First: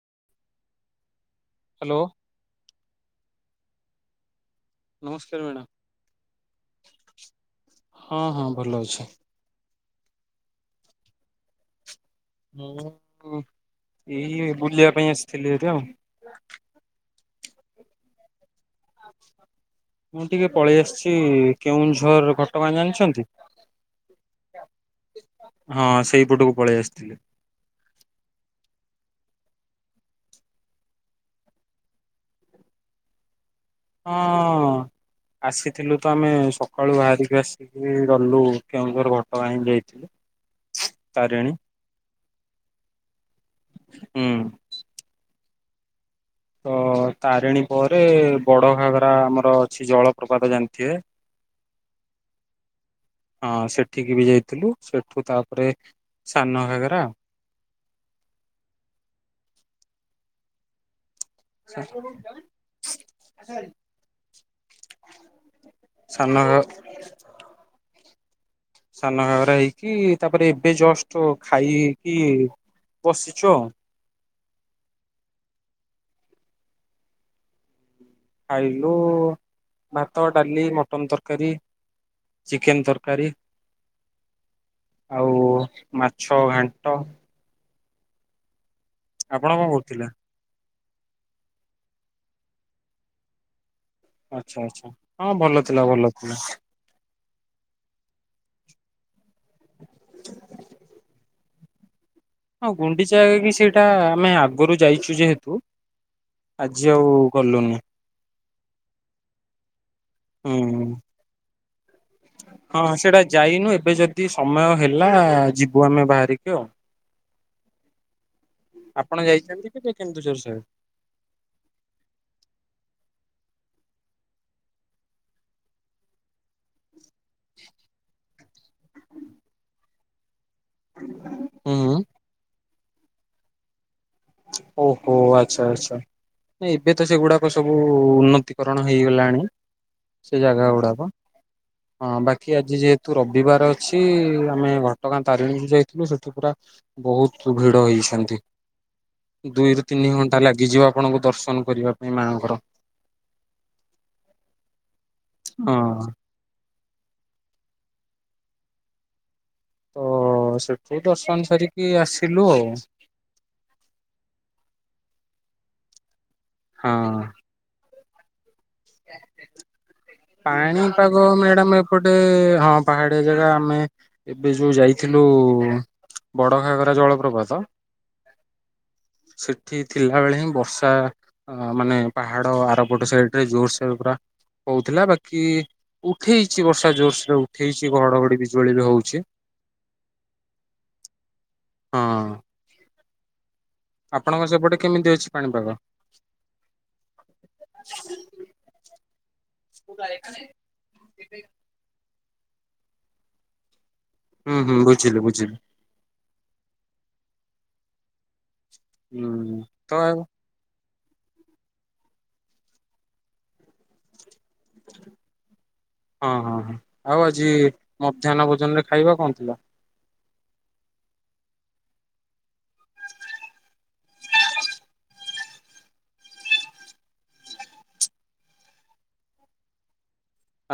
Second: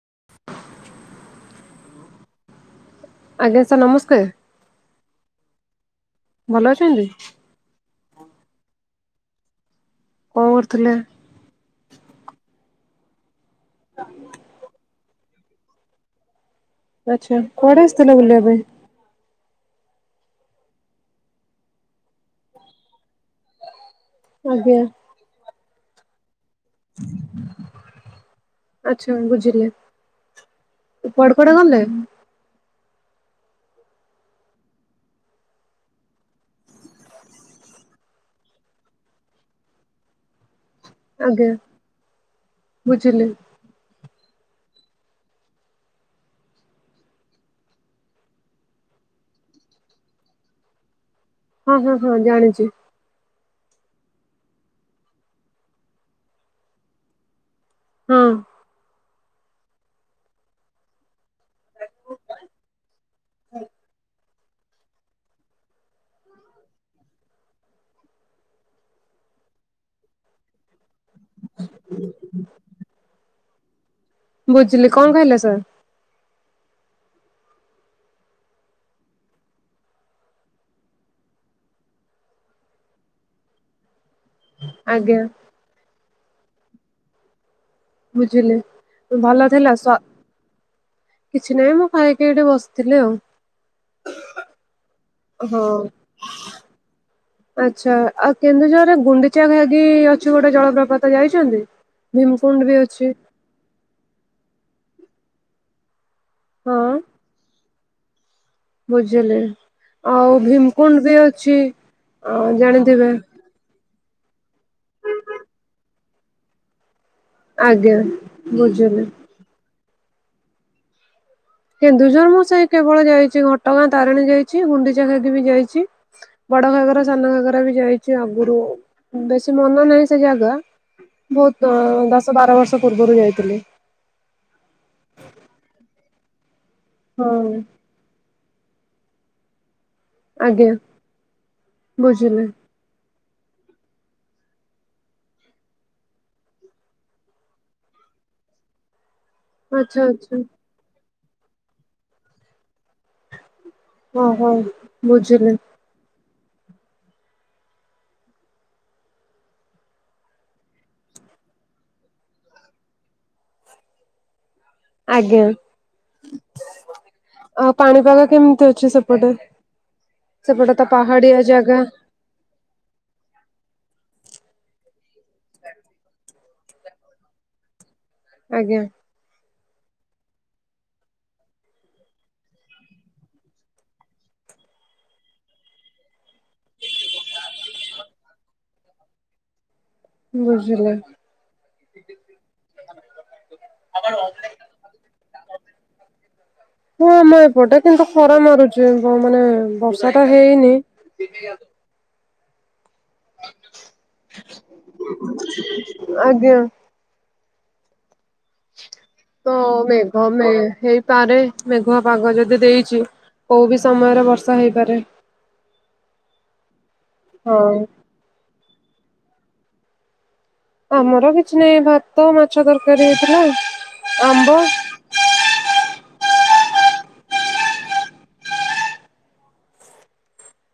[inaudible] Hello ଆଜ୍ଞା sir ନମସ୍କାର୍। ନମସ୍କାର ମ୍ୟାଡ଼ାମ୍ ଭଲ ଅଛନ୍ତି? ହଁ ହଁ ଭଲ ଅଛି। କଣ କରୁଥିଲେ। ହଁ ଏଇ ବୁଲିବା ପାଇଁ ଆସିଥିଲି ଏଠି ଆଉ। ଆଚ୍ଛା କୁଆଡେ ଆସିଥିଲେ ବୁଲିବା ପାଇଁ। ମୁଁ ଟିକେ ପଳେଇ ଆସିଛି କେଉଁଝର ଘଟଗାଁ ଜାଣିଛନ୍ତି। ଓହୋ। ହଁ ସେଇପଟକୁ ପଳେଇ ଆସିଥିଲି। ଆଚ୍ଛା ବୁଝିଲି କୁଆଡ଼େ କୁଆଡେ ଗଲେ? ହଁ। ଆସିଥିଲୁ ତ ଆମେ ସକାଳୁ ବାହାରିକି ଆସିକି ଗଲୁ କେଉଁଝର ଘଟ ଗାଁ ଯାଇଥିଲୁ। ଆଜ୍ଞା ତାରିଣୀ। ବୁଝିଲି। ହୁଁ। ତ ତାରିଣୀ ପରେ ବଡ ଘାଗରା ଆମର ଅଛି ଜଳପ୍ରପାତ ଜାଣିଥିବେ। ହଁ ହଁ ହଁ ଜାଣିଛୁ। ଉଠିକି ବି ଯାଇଥିଲୁ ସେଠୁ ତାପରେ ସାନ ଘାଗରା ହଁ। [unintelligible] ସାନ ଘାଗ ସାନ ଘଗରା ହେଇକି ତାପରେ ଏବେ ଜଷ୍ଟ ଖାଇ କି ବସିଛୁ ଆଉ। ବୁଝିଲି କଣ ଖାଇଲେ ସାର୍। ଖାଇଲୁ ଭାତ ଡାଲି ମଟନ୍ ତରକାରୀ। ଚିକେନ୍ ତରକାରୀ। ଆଜ୍ଞା ଆଉ ମାଛ ଘାଣ୍ଟ। ବୁଝିଲେ ଭଲ ଆପଣ କଣ ଥିଲା ସ୍ୱା କରୁଥିଲେ? କିଛି ନାହିଁ ମୁଁ ଖାଇକି ଏଠେ ବସିଥିଲି ଆଉ। ଆଚ୍ଛା ଆଛା ହଁ ଭଲ ଥିଲା ଭଲ ଥିଲା। ଆଚ୍ଛା ଆଉ କେନ୍ଦୁଝରରେ ଗୁଣ୍ଡିଚା ଘାଗି ଅଛି ଗୋଟେ ଜଳପ୍ରପାତ ଯାଇଛନ୍ତି? ଭୀମକୁଣ୍ଡ ହଁ ବି ଅଛି ଗୁଣ୍ଡିଚାଗାଗି କି ସେଇଟା ଆମେ ଆଗରୁ ଯାଇଛୁ ଯେହେତୁ ଆଜି ଆଉ ଗଲୁନି। ବୁଝିଲେ ଆଉ ହୁଁ। ଭୀମକୁଣ୍ଡ ବି ଅଛି। ଅ ହଁ ଜାଣିଥିବେ ସେଟା ଯାଇନୁ ଏବେ ଯଦି ଯଦି ସମୟ ହେଲା ଯିବୁ ଆମେ ବାହାରିକି ଆଉ। ଆଜ୍ଞା ବୁଝିଲି। କେ କେନ୍ଦୁଝର ସା ହିନ୍ଦୁ ଧର୍ମ ସେଇ କେବଳ ଯାଇଛି ଘଟଗାଁ ତାରିଣୀ ଯାଇଛି ଗୁଣ୍ଡିଚା ଘାଗି ବି ଯାଇଛି। ବଡ ଘାଗରା, ସାନ ଘାଗରା ବି ଯାଇଛି ଆଗରୁ ବେଶୀ ମନ ନାହିଁ ସେ ଜାଗା ବହୁତ ହୁଁ ଦ-ଦଶ ବାର ବର୍ଷ ପୂର୍ବରୁ ଯାଇଥିଲି। ଓହୋ ଆଚ୍ଛା ଆଚ୍ଛା ଏବେ ତ ସେଗୁଡାକ ହଁ ସବୁ ଉନ୍ନତି କରଣ ହେଇଗଲାଣି ସେ ଆଜ୍ଞା ଜାଗା ଗୁଡାକ ହଁ ବୁଝିଲି ବାକି ଆଜି ଯେ ତୁ ରବିବାର ଅଛି ଆମେ ଘଟଗାଁ ତାରିଣୀରୁ ଯାଇଥିଲୁ ସେଠୁ ପୁରା ବହୁତ ଭିଡ ହେଇଛି। ଛନ୍ତି। ଦୁଇରୁ ଆଚ୍ଛା ତିନି ଆଚ୍ଛା। ଘଣ୍ଟା ଲାଗିଯିବ ଆପଣଙ୍କୁ ଦର୍ଶନ କରିବା ପାଇଁ ମାଆଙ୍କର। ହଅ ହୋ ବୁଝିଲି। ହଁ। ତ ସେଠୁ ଦର୍ଶନ ସାରିକି ଆସିଲୁ ଆଉ। [inaudible] ଆଜ୍ଞା ହଁ। ଆଉ ପାଣିପାଗ କେମିତି ଅ? ସେପଟେ। ତ ପାଣିପାଗ ପାହାଡିଆ ଜାଗା ମ୍ୟାଡାମ ଏପଟେ ହଁ ପାହାଡିଆ ଜାଗା ଆମେ ଏବେ ଯୋଉ ଯାଇଥିଲୁ ବଡ ଘାଗରା ଜଳପ୍ରପାତ। ଆଜ୍ଞା। ସେଠି ଥିଲା ବେଳେ ହିଁ ବର୍ଷା ଆ ମାନେ ପାହାଡ ଆରପଟ ସାଇଡରେ ଜୋରସେ ସେ ପୁରା ହଉଥିଲା ବାକି ଉଠେଇଛି ବର୍ଷା ଜୋରସରେ ଉଠେଇଛି ଘଡଘଡି ବିଜୁଳି ବି ହଉଛି। ବୁଝିଲି। ହଁ। ଆପଣଙ୍କ ସେପଟେ କେମିତି ଅଛି ପାଣିପାଗ? ହଁ ମୁଁ ଏପଟେ କିନ୍ତୁ ଖରା ମାରୁ କଣ ମାନେ ବର୍ଷା ଟା ହେଇନି। ହୁଁ ହୁଁ ବୁଝିଲି ବୁଝିଲି ଆଜ୍ଞା। ତ ହୁଁ ଆଉ ମେଘ-ମେ ହେଇ ପରେ ମେଘୁଆ ପାଗ ଯଦି ଦେଇଛି କୋଉ ବିି ସମୟରେ ବର୍ଷ ସହିପାରେ। ହଁ ହଁ ହଁ ଆଉ ଆଜି ମଧ୍ୟାହ୍ନ ଭୋଜନରେ ଖାଇବା କଣ ଥିଲା? ଆମର କିଛି ନାହିଁ ଭାତ ମାଛ ତରକାରୀ ହେଇଥିଲା ଆମ୍ବ। ହ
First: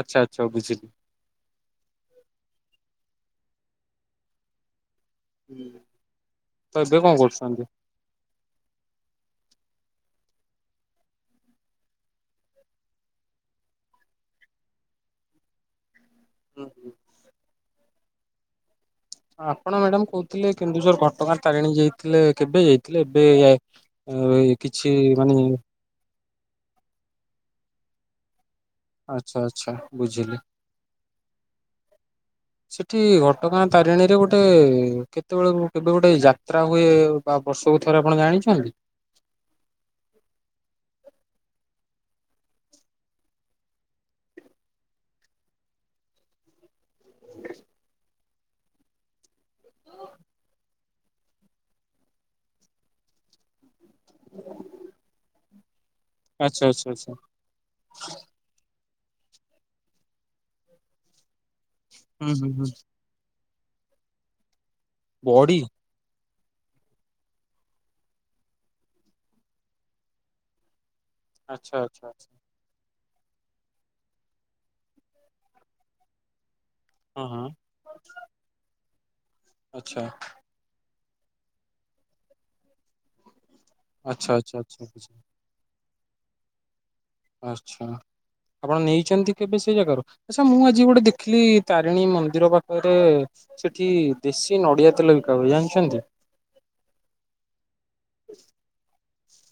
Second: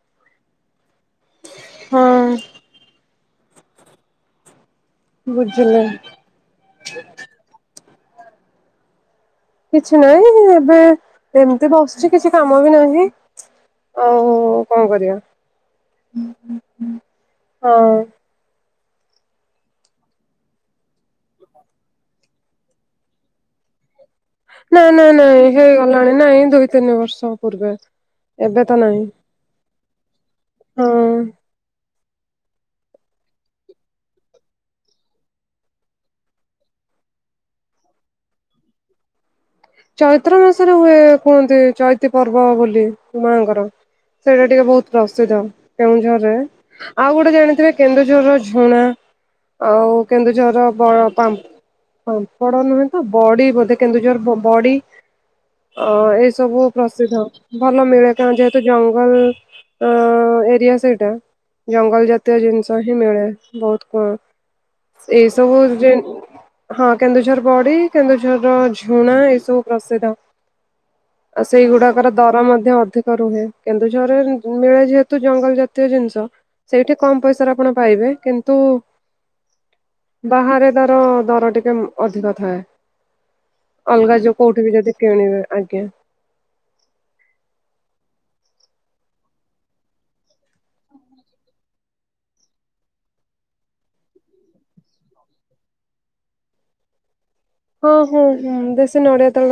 ଆଚ୍ଛା ଆଚ୍ଛା ବୁଝିଲି। ହଁ। ବୁଝିଲେ ତ ଏବେ କଣ କରୁଛନ୍ତି। କିଛି ନାହିଁ ଏବେ ଏମିତି ବସୁଛି କିଛି କାମ ବି ନାହିଁ। ଆଉ କଣ କରିବା। ହୁଁ ହୁଁ। ହଁ। ଆପଣ ମ୍ୟାଡାମ କହୁଥିଲେ କେନ୍ଦୁଝର ଘଟଗାଁ ତାରିଣୀ ଯାଇଥିଲେ କେବେ ଯାଇଥିଲେ ଏବେ କିଛି ନାଇ ନାଇ ମାନେ ନାଇଁ ହେଇଗଲାଣି ନାଇଁ ଦୁଇ ତିନି ବର୍ଷ ପୂର୍ବେ। ଏବେ ତ ନାହିଁ ଆଚ୍ଛା ଆଚ୍ଛା ବୁଝିଲି ହଁ। ସେଠି ଘଟଗାଁ ତାରିଣୀରେ ଗୋଟେ କେତେବେଳ କେବେ ଗୋଟେ ଯାତ୍ରା ହୁଏ ବା ବ ସବୁ ଥରେ ଆପଣ ଜାଣିଛନ୍ତି? ଚୈତ୍ର ମାସରେ ହୁଏ କୁହନ୍ତି ଚୈତି ପର୍ବ ବୋଲି ମାଙ୍କର। ସେଇଟା ଟିକେ ବହୁତ ପ୍ରସିଦ୍ଧ କେନ୍ଦୁଝରରେ ଆଉ ଗୋଟେ ଜାଣିଥିବେ କେନ୍ଦୁଝରର ଝୁଣା। ଆଉ କେନ୍ଦୁଝରର ବଡ ପାମ୍ପ ପାମ୍ପଡ ନୁହେଁ ତ ବଡି ବୋଧେ କେନ୍ଦୁଝୋର ବଡି ଅ ଏ ସବୁ ଆଚ୍ଛା ଆଚ୍ଛା ଆଚ୍ଛା ପ୍ରସିଦ୍ଧ ଭଲ ମିଳେ କାଣ ଯେହେତୁ ଆଁ ଏରିଆ ସେଇଟା ଜଙ୍ଗଲ ହୁଁ ଜାତୀୟ ହୁଁ ହୁଁ। ଜିନିଷ ହିଁ ମିଳେ। ବହୁତ କମ ବଡି ଏଇସବୁ ଯେ ହଁ କେନ୍ଦୁଝର ବଡି କେନ୍ଦୁଝରର ଝୁଣା ଏସବୁ ପ୍ରସିଦ୍ଧ। ଆଉ ଆଚ୍ଛା ଆଚ୍ଛା ସେଇଗୁଡାକର ଆଚ୍ଛା ଦର ମଧ୍ୟ ଅଧିକ। ରୁହେ କେନ୍ଦୁଝରରେ ମିଳେ ଯେହେତୁ ଜଙ୍ଗଲ ଜାତୀୟ ଜିନିଷ ସେଇଠି କମ ହଁ ହଁ ପଇସାରେ ଆପଣ ପାଇବେ କିନ୍ତୁ ଆଚ୍ଛା ବାହାରେ ଦର ଟିକେ ଅଧିକ ଥାଏ। ଅଲଗା ଆଚ୍ଛା ଯୋଗୁଁ ଆଚ୍ଛା କୋଉଁଠି ବି ଆଚ୍ଛା। ଯଦି ଆଚ୍ଛା କିଣିବ ଆଜ୍ଞା। ଆଚ୍ଛା। ଆପଣ ନେଇଛନ୍ତି। କେବେ ସେ ଜାଗାରୁ ଆଛା ମୁଁ ଆଜି ଗୋଟେ ଦେଖିଲି ତାରିଣୀ ମନ୍ଦିର ପାଖରେ ସେଠି ଦେଶୀ ନଡିଆ ତେଲ ବିକା ହୁଏ ଜାଣିଛନ୍ତି? ହଁ ହଁ ହଁ ଦେଶୀ ନଡ଼ିଆ ତ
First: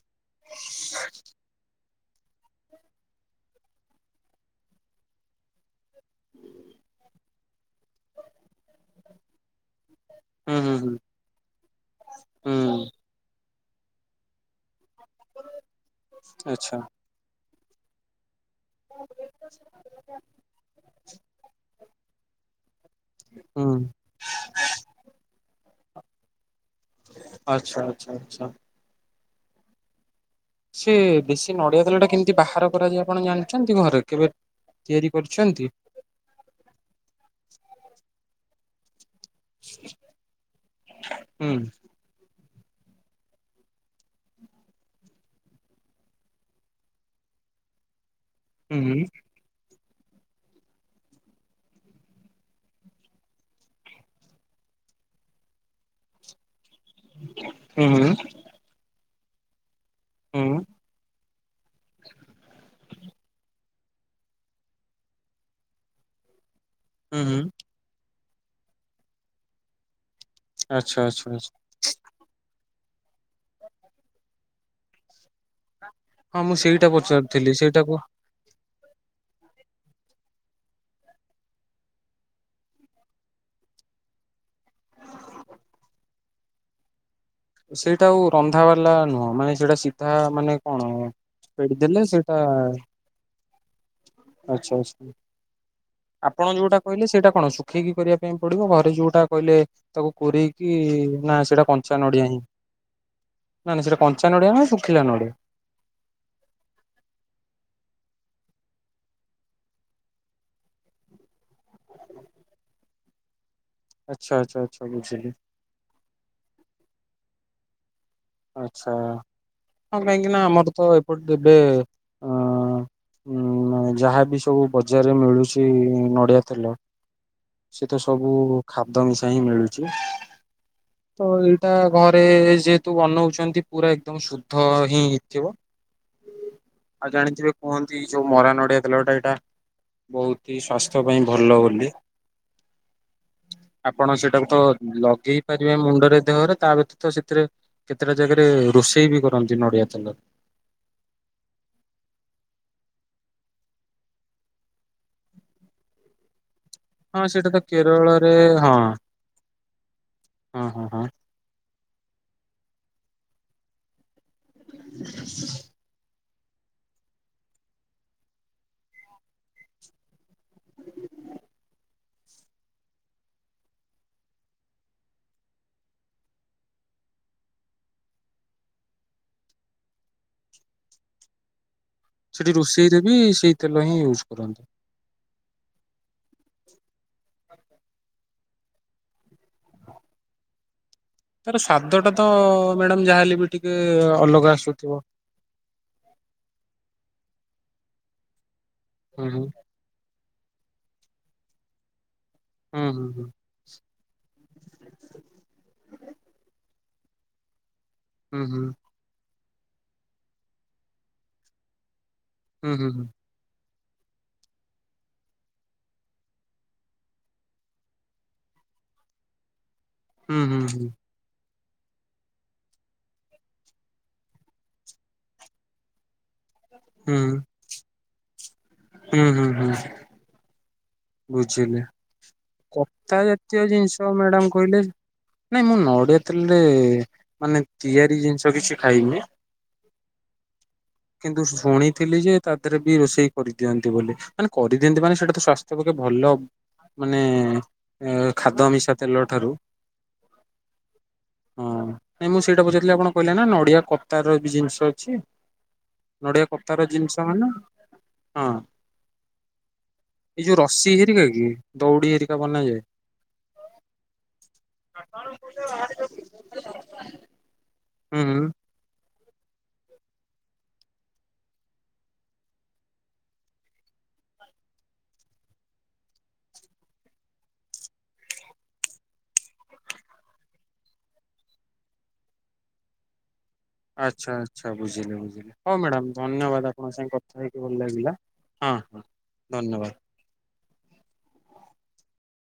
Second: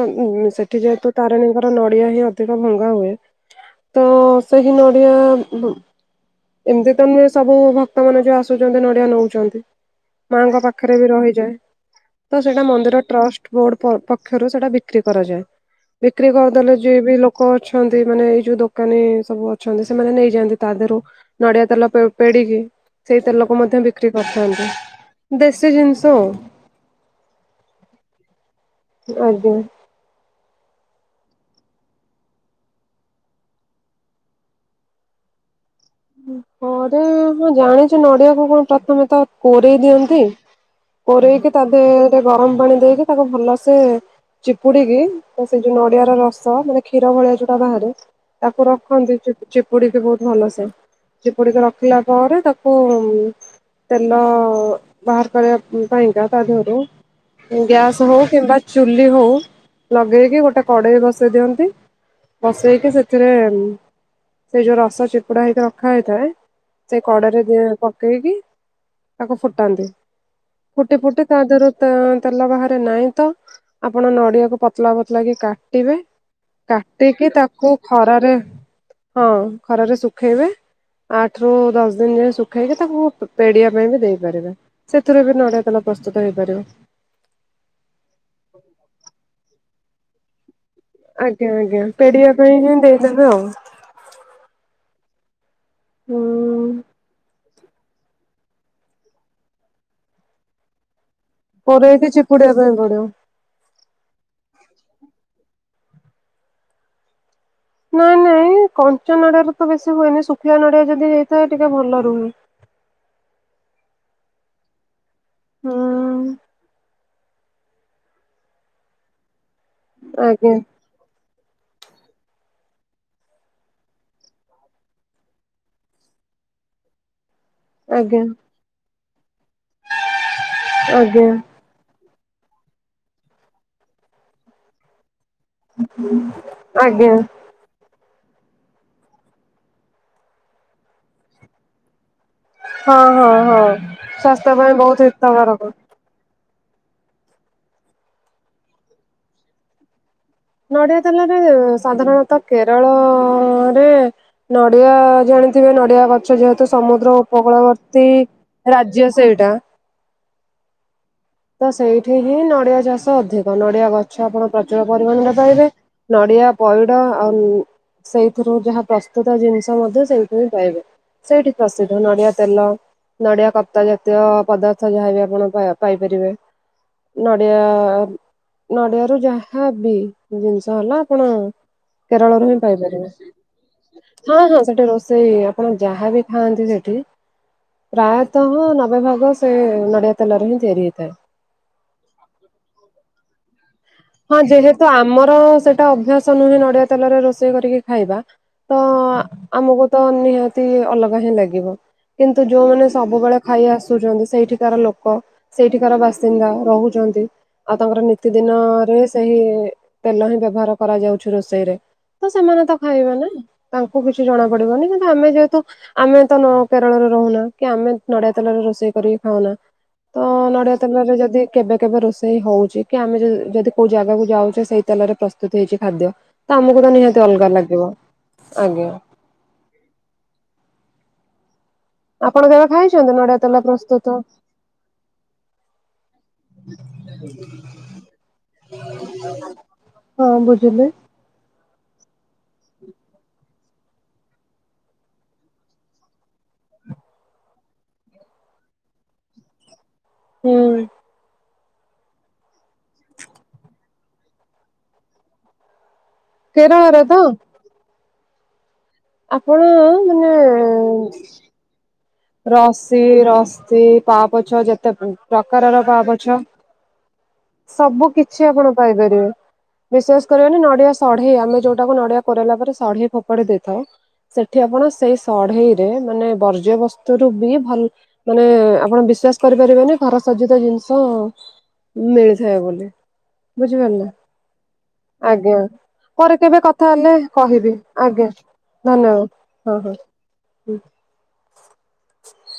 ସେଠି ଯେହେତୁ ତାରିଣୀଙ୍କର ନଡ଼ିଆ ନଡିଆ ହିଁ ଅଧିକ ଭଙ୍ଗା ହୁଏ ତ ସେଇ ନଡିଆ ଏମିତି ତ ନୁହେଁ। ସବୁ ଭକ୍ତ ମାନ ଯୋଉଁ ଆସୁଛନ୍ତି ନଡିଆ ନଉଛନ୍ତି। ହୁଁ ମାଙ୍କ ହୁଁ ପାଖରେ ହୁଁ। ବି ରହିଯାଏ ତ ସେଇଟା ହୁଁ ମନ୍ଦିର ଟ୍ରଷ୍ଟ ବୋର୍ଡ ପକ୍ଷରୁ ସେଟା ବିକ୍ରି କରାଯାଏ ବିକ୍ରି କରିଦେଲେ ଆଚ୍ଛା ଯିଏ ବି ଲୋକ ଅଛନ୍ତି ମାନେ ଯୋଉ ଦୋକାନୀ ସବୁ ଅଛନ୍ତି ସେମାନେ ନେଇଯାଆନ୍ତି ତା ଦେହରୁ ନଡିଆ ତେଲ ପେଡିକି ସେଇ ତେଲ କୁ ହୁଁ ମଧ୍ୟ ବିକ୍ରି କରିଥାନ୍ତି ଦେଶୀ ଜିନିଷ ଆଉ। ଆଛା ଆଚ୍ଛା ଆଚ୍ଛା। ଆଜ୍ଞା। ସେ ବେଶୀ ନଡ଼ିଆ ତେଲ ଟା କେମିତି ବାହାର କରାଯାଏ ଆପଣ ଜାଣିଛନ୍ତି? ଘରେ କେବେ ତିଆରି କରିୁଛନ୍ତି? ଘରେ ହଁ ଜାଣିଛୁ ନଡ଼ିଆକୁ କଣ ପ୍ରଥମେ ତ କୋରେଇ ଦିଅନ୍ତି କୋରେଇକି ତା ଦେହରେ ଗରମ ପାଣି ଦେଇକି ତାକୁ ଭଲସେ ଚିପୁଡ଼ିକି ସେଇ ଯୋଉଁ ନଡ଼ିଆ ରସ ମାନେ କ୍ଷୀର ଭଳିଆ ଯୋଉଟା ବାହାରେ ତାକୁ ରଖନ୍ତି ଚିପୁଡ଼ି କି ବହୁତ ଭଲ ସେ ଚିପୁଡ଼ି କି ରଖିଲା ପରେ ତାକୁ ତେଲ ବାହାର କରିବା ପାଇଁ କା ତା ଦେହରୁ ଗ୍ୟାସ ହଉ ହୁଁ-ହୁଁ-ହୁଁ-ହୁଁ-ହୁଁ-ହୁଁ କିମ୍ବା ଚୁଲି ହଉ ଲଗେଇକି ଗୋଟେ କଢ଼େଇ ବସେଇ ଦିଅନ୍ତି ବସେଇକି ସେଥିରେ ସେଥିରେ ସେଇ ଯୋଉଁ ରସ ଚିପୁଡ଼ା ହେଇକି ରଖା ହେଇଥାଏ ସେ କଢ଼େଇରେ ପକେଇକି ତାକୁ ଫୁଟାନ୍ତି। ଫୁଟି ଫୁଟି ତା ଆଚ୍ଛା-ଆଚ୍ଛା-ଆଚ୍ଛା। ଦେହରୁ ତେଲ ବାହାରେ ନାଇଁ ତ ଆପଣ ନଡ଼ିଆକୁ ପତଲା ପତଲା କି କାଟିବେ କାଟିବେ ହଁ ମୁଁ ସେଇଟା କାଟିକି ପଚାରୁଥିଲି ତାକୁ ସେଇଟାକୁ ଖରାରେ ହଁ ଖରାରେ ଶୁଖେଇବେ। ଆଠରୁ ଦଶ ଦିନ ଯାଏ ଶୁଖେଇକି ତାକୁ ପେଡ଼ିବା ପାଇଁ ବି ଦେଇପାରିବା ସେଥିରେ ବି ନଡ଼ିଆ ତେଲ ତେଲ ପ୍ରସ୍ତୁତ ହେଇପାରିବ। ସେଇଟା ଆଉ ରନ୍ଧା ବାଲା ନୁହଁ ମାନେ ସେଇଟା ସିଧା ମାନେ କଣ ଆଜ୍ଞା ପେଡି ଆଜ୍ଞା ପେଡ଼ିବା ପାଇଁ ହିଁ ଦେଇଦେବେ ଆଉ ଆଚ୍ଛା ଆଚ୍ଛା ଆପଣ ହୁଁ ଯୋଉଁଟା କହିଲେ ସେଇଟା କଣ ରଖେଇକି କରିବା ପାଇଁ ପଡ଼ିବ ଘରେ ଯୋଉଁଟା କହିଲେ ତାକୁ କୋରେଇକି ନା ସେଟା କଞ୍ଚା କୋରେଇକି ନଡ଼ିଆ ହିଁ ଚିପୁଡିବା ପାଇଁ ପଡିବ ନା ନା ସେଇଟା କଞ୍ଚା ନଡ଼ିଆ ଶୁଖିଲା। ଶୁଖିଲା ନଡ଼ିଆ। ନାଇଁ ନାଇଁ। କଞ୍ଚା ନଡ଼ିଆ ର ତ ବେଶୀ ହୁଏନି ଶୁଖିଲା ନଡ଼ିଆ ଯଦି ହେଇଥାଏ। ଟିକେ ଭଲ ରୁହେ। ଆଚ୍ଛା ଆଚ୍ଛା ଆଚ୍ଛା ବୁଝିଲି। ହଁ। ଆଚ୍ଛା ହଁ କାହିଁକି ନା ଆଜ୍ଞା ଆମର ତ ଏପଟେ ଏବେ ଅ ଉଁ ଯାହାବି ସବୁ ବଜାରରେ ମିଳୁଛି। ନଡ଼ିଆ ତେଲ ସେ ତ ଆଜ୍ଞା ସବୁ ଖାତ ମିଶା ହିଁ ମିଳୁଛି ତ ଆଜ୍ଞା ଏଇଟା ଘରେ ଘରେ ଯେହେତୁ ବନଉଛନ୍ତି ପୁରା ଏକଦମ ଶୁଦ୍ଧ ହିଁ ହେଇଥିବ। ଆଉ ଆଜ୍ଞା। ଜାଣିଥିବେ କୁହନ୍ତି ଯୋଉ ମରା ନଡ଼ିଆ ତେଲଟା ଏଇଟା ବହୁତ ହି ସ୍ଵାସ୍ଥ୍ୟ ପାଇଁ ଭଲ ବୋଲି ହଁ ହଁ ହଁ ଆପଣ ସେଟାକୁ ସ୍ୱାସ୍ଥ୍ୟ ତ ପାଇଁ ବହୁତ ଲଗେଇ ହିତକାରକ। ପାରିବେ ମୁଣ୍ଡରେ ଦେହରେ। ତା ବ୍ୟତୀତ ସେଥିରେ କେତେଟା ଜାଗାରେ ରୋଷେଇ ବି କରନ୍ତି ନଡ଼ିଆ ତେଲରେ। ନଡ଼ିଆ ତେଲରେ ସାଧାରଣତଃ କେରଳରେ ନଡ଼ିଆ ଜଗାଉଥିବେ। ଜଗାଉଥିବେ ନଡ଼ିଆ ଗଛ ଯେହେତୁ ସମୁଦ୍ର ହଁ ସେଇଟା ତ ଉପକୂଳବର୍ତ୍ତୀ କେରଳରେ ହଁ ରାଜ୍ୟ ସେଇଟା। ହଁ ହଁ ହଁ। ତ ସେଇଠି ହିଁ ନଡ଼ିଆ ଚାଷ ଅଧିକ ନଡ଼ିଆ ଗଛ ଆପଣ ପ୍ରଚୁର ପରିମାଣରେ ପାଇବେ। ନଡ଼ିଆ ପଇଡ଼ ଆଉ ସେଇଥିରୁ ଯାହା ପ୍ରସ୍ତୁତ ଜିନିଷ ମଧ୍ୟ ସେଇଥିରେ ପାଇବେ। ସେଇଠି ପ୍ରସିଦ୍ଧ ନଡ଼ିଆ ତେଲ ନଡ଼ିଆ କତା ଜାତୀୟ ପଦାର୍ଥ ଯାହାବି ଆପଣ ପାଇପାରିବେ। ପାଇପାରିବେ। ନଡ଼ିଆ ନଡ଼ିଆରୁ ଯାହାବି ଜିନିଷ ହେଲା ଆପଣ କେରଳରୁ ସେଠି ହିଁ ରୋଷେଇରେ ବି ପାଇପାରିବେ ସେଇ ତେଲ ହିଁ ୟୁଜ ହଁ ହଁ କରନ୍ତି। ସେଠି ସେଇ ଆପଣ ଯାହା ବିି ଖାଆନ୍ତି ସେଠି ପ୍ରାୟତଃ ନବେ ଭାଗ ସେ ନଡ଼ିଆ ତେଲରେ ହିଁ ତିଆରି ହୋଇଥାଏ। ତାର ସ୍ବାଦ ଟା ତ ମ୍ୟାଡ଼ାମ ଯାହାହଲେ ବି ଟିକେ ଅଲଗା ଥିବ। ହଁ ଯେହେତୁ ଆମର ସେଟା ଅଭ୍ୟାସ ନୁହେଁ ନଡ଼ିଆ ତେଲରେ ରୋଷେଇ କରିକି ଖାଇବା। ତ ହୁଁ ହୁଁ ଆମକୁ ତ ନିହାତି ଅଲଗା ହିଁ ଲାଗିବ। କିନ୍ତୁ ଯେଉଁମାନେ ହୁଁ ହୁଁ ହୁଁ ସବୁବେଳେ ଖାଇ ଆସୁଛନ୍ତି ସେଠିକାର ଲୋକ ସେଇଠିକାର ବାସିନ୍ଦା ରହୁଛନ୍ତି। ଆଉ ତାଙ୍କର ନୀତି ହୁଁ ଦିନ ହୁଁ। ସେହି ତେଲ ହିଁ ବ୍ୟବହାର କରାଯାଉଛି ରୋଷେଇରେ ତ ସେମାନେ ହୁଁ ତ ହୁଁ ଖାଇବେ ନା। ତାଙ୍କୁ କିଛି ଜଣା ପଡିବନି କିନ୍ତୁ ଆମେ ଯେହେତୁ ଆମେ ତ କେରଳରେ ରହୁନା କି ଆମେ ନଡିଆ ତେଲ ର ରୋଷେଇ କରି ଖାଉନା। ତ ହୁଁ ନଡିଆ ହୁଁ ତେଲରେ ଯଦି କେବେ କେବେ ରୋଷେଇ ହଉଛି କି ଆମେ ଯଦି କୋଉ ଜାଗାକୁ ଯାଉଛେ ସେଇ ତଲରେ ପ୍ରସ୍ତୁତ ହେଇଛି ଖାଦ୍ୟ ତ ଆମକୁ ତ ହୁଁ ନିହାତି ଅଲଗା ହୁଁ ଲାଗିବ ଆଜ୍ଞା। ବୁଝିଲେ ଆପଣ କେବେ ଖାଇଛନ୍ତି କତା ନଡିଆ ତେଲ ଜାତୀୟ ପ୍ରସ୍ତୁତ? ଜିନିଷ ମ୍ୟାଡାମ କହିଲେ? ନାଇଁ ମୁଁ ନଡିଆ ତେଲରେ ମାନେ ତିଆରି ଜିନିଷ କିଛି ଖାଇନି। ହଁ ବୁଝିଲି। କିନ୍ତୁ ଶୁଣିଥିଲି ଯେ ତା ଦେହରେ ବି ରୋଷେଇ କରିଛି। ଦିଅନ୍ତି ବୋଲି ମାନେ କରିଦିଅନ୍ତି ମାନେ ସେଇଟା ତ ସଵାସ୍ଥ୍ୟ ପକେ ଭଲ। ମାନେ ଖାଦ୍ୟ ମିଶା ତେଲ ଠାରୁ ହୁଁ ହଁ ନାଇଁ ମୁଁ ସେଇଟା ପଚାରଥିଲି ଆପଣ କହିଲେ ନା ନଡିଆ କପତାର ବି ଜିନିଷ ଅଛି। ନଡିଆ କତାର କେରଳରେ ତ ଜିନିଷ ମାନ ହଁ। ଆପଣ ମାନେ ଏଇ ଯୋଉ ରସି ହେରିକା କି ଦଉଡି ହେରିକା ବନାଯାଏ। ରସି ରଶ ପା ପଛ ଯେତେ ପ୍ରକାରର ପା ପଛ। ହହ କିଛି ଆପଣ ପାଇପାରିବେ। ବିଶ୍ୱାସ କରିବେନି ନଡିଆ ସଢେଇ ଆମେ ଯୋଉଟାକୁ ନଡିଆ କରୋଇଲା ପରେ ସଢେ ଫୋପାଡ଼ି ଦେଇଥାଉ ସେଠି ଆପଣ ସେଇ ସଢେଇ ରେ ମାନେ ବର୍ଜ୍ୟବସ୍ତୁ। ବି ଭଲ ମାନେ ଆପଣ ବିଶ୍ୱାସ କରିପାରିବେନି ଘର ସଜିତ ଜିନିଷ ମିଳିଥାଏ ବୋଲି। ବୁଝିପାରିଲ ଆଚ୍ଛା ଆଚ୍ଛା ବୁଝିଲି ବୁଝିଲି ଆଜ୍ଞା ହଉ ମ୍ୟାଡ଼ାମ ପରେ କେବେ ଧନ୍ୟବାଦ କଥା ଆପଣଙ୍କ ସାଙ୍ଗେ ହେଲେ ହେଇକି କହିବି ଭଲ ଲାଗିଲା। ଆଜ୍ଞା। ହଁ ହଁ ଧନୀୟ ବାଦେ ହଁ ଧନ୍ୟବାଦ। ହଁ ହ।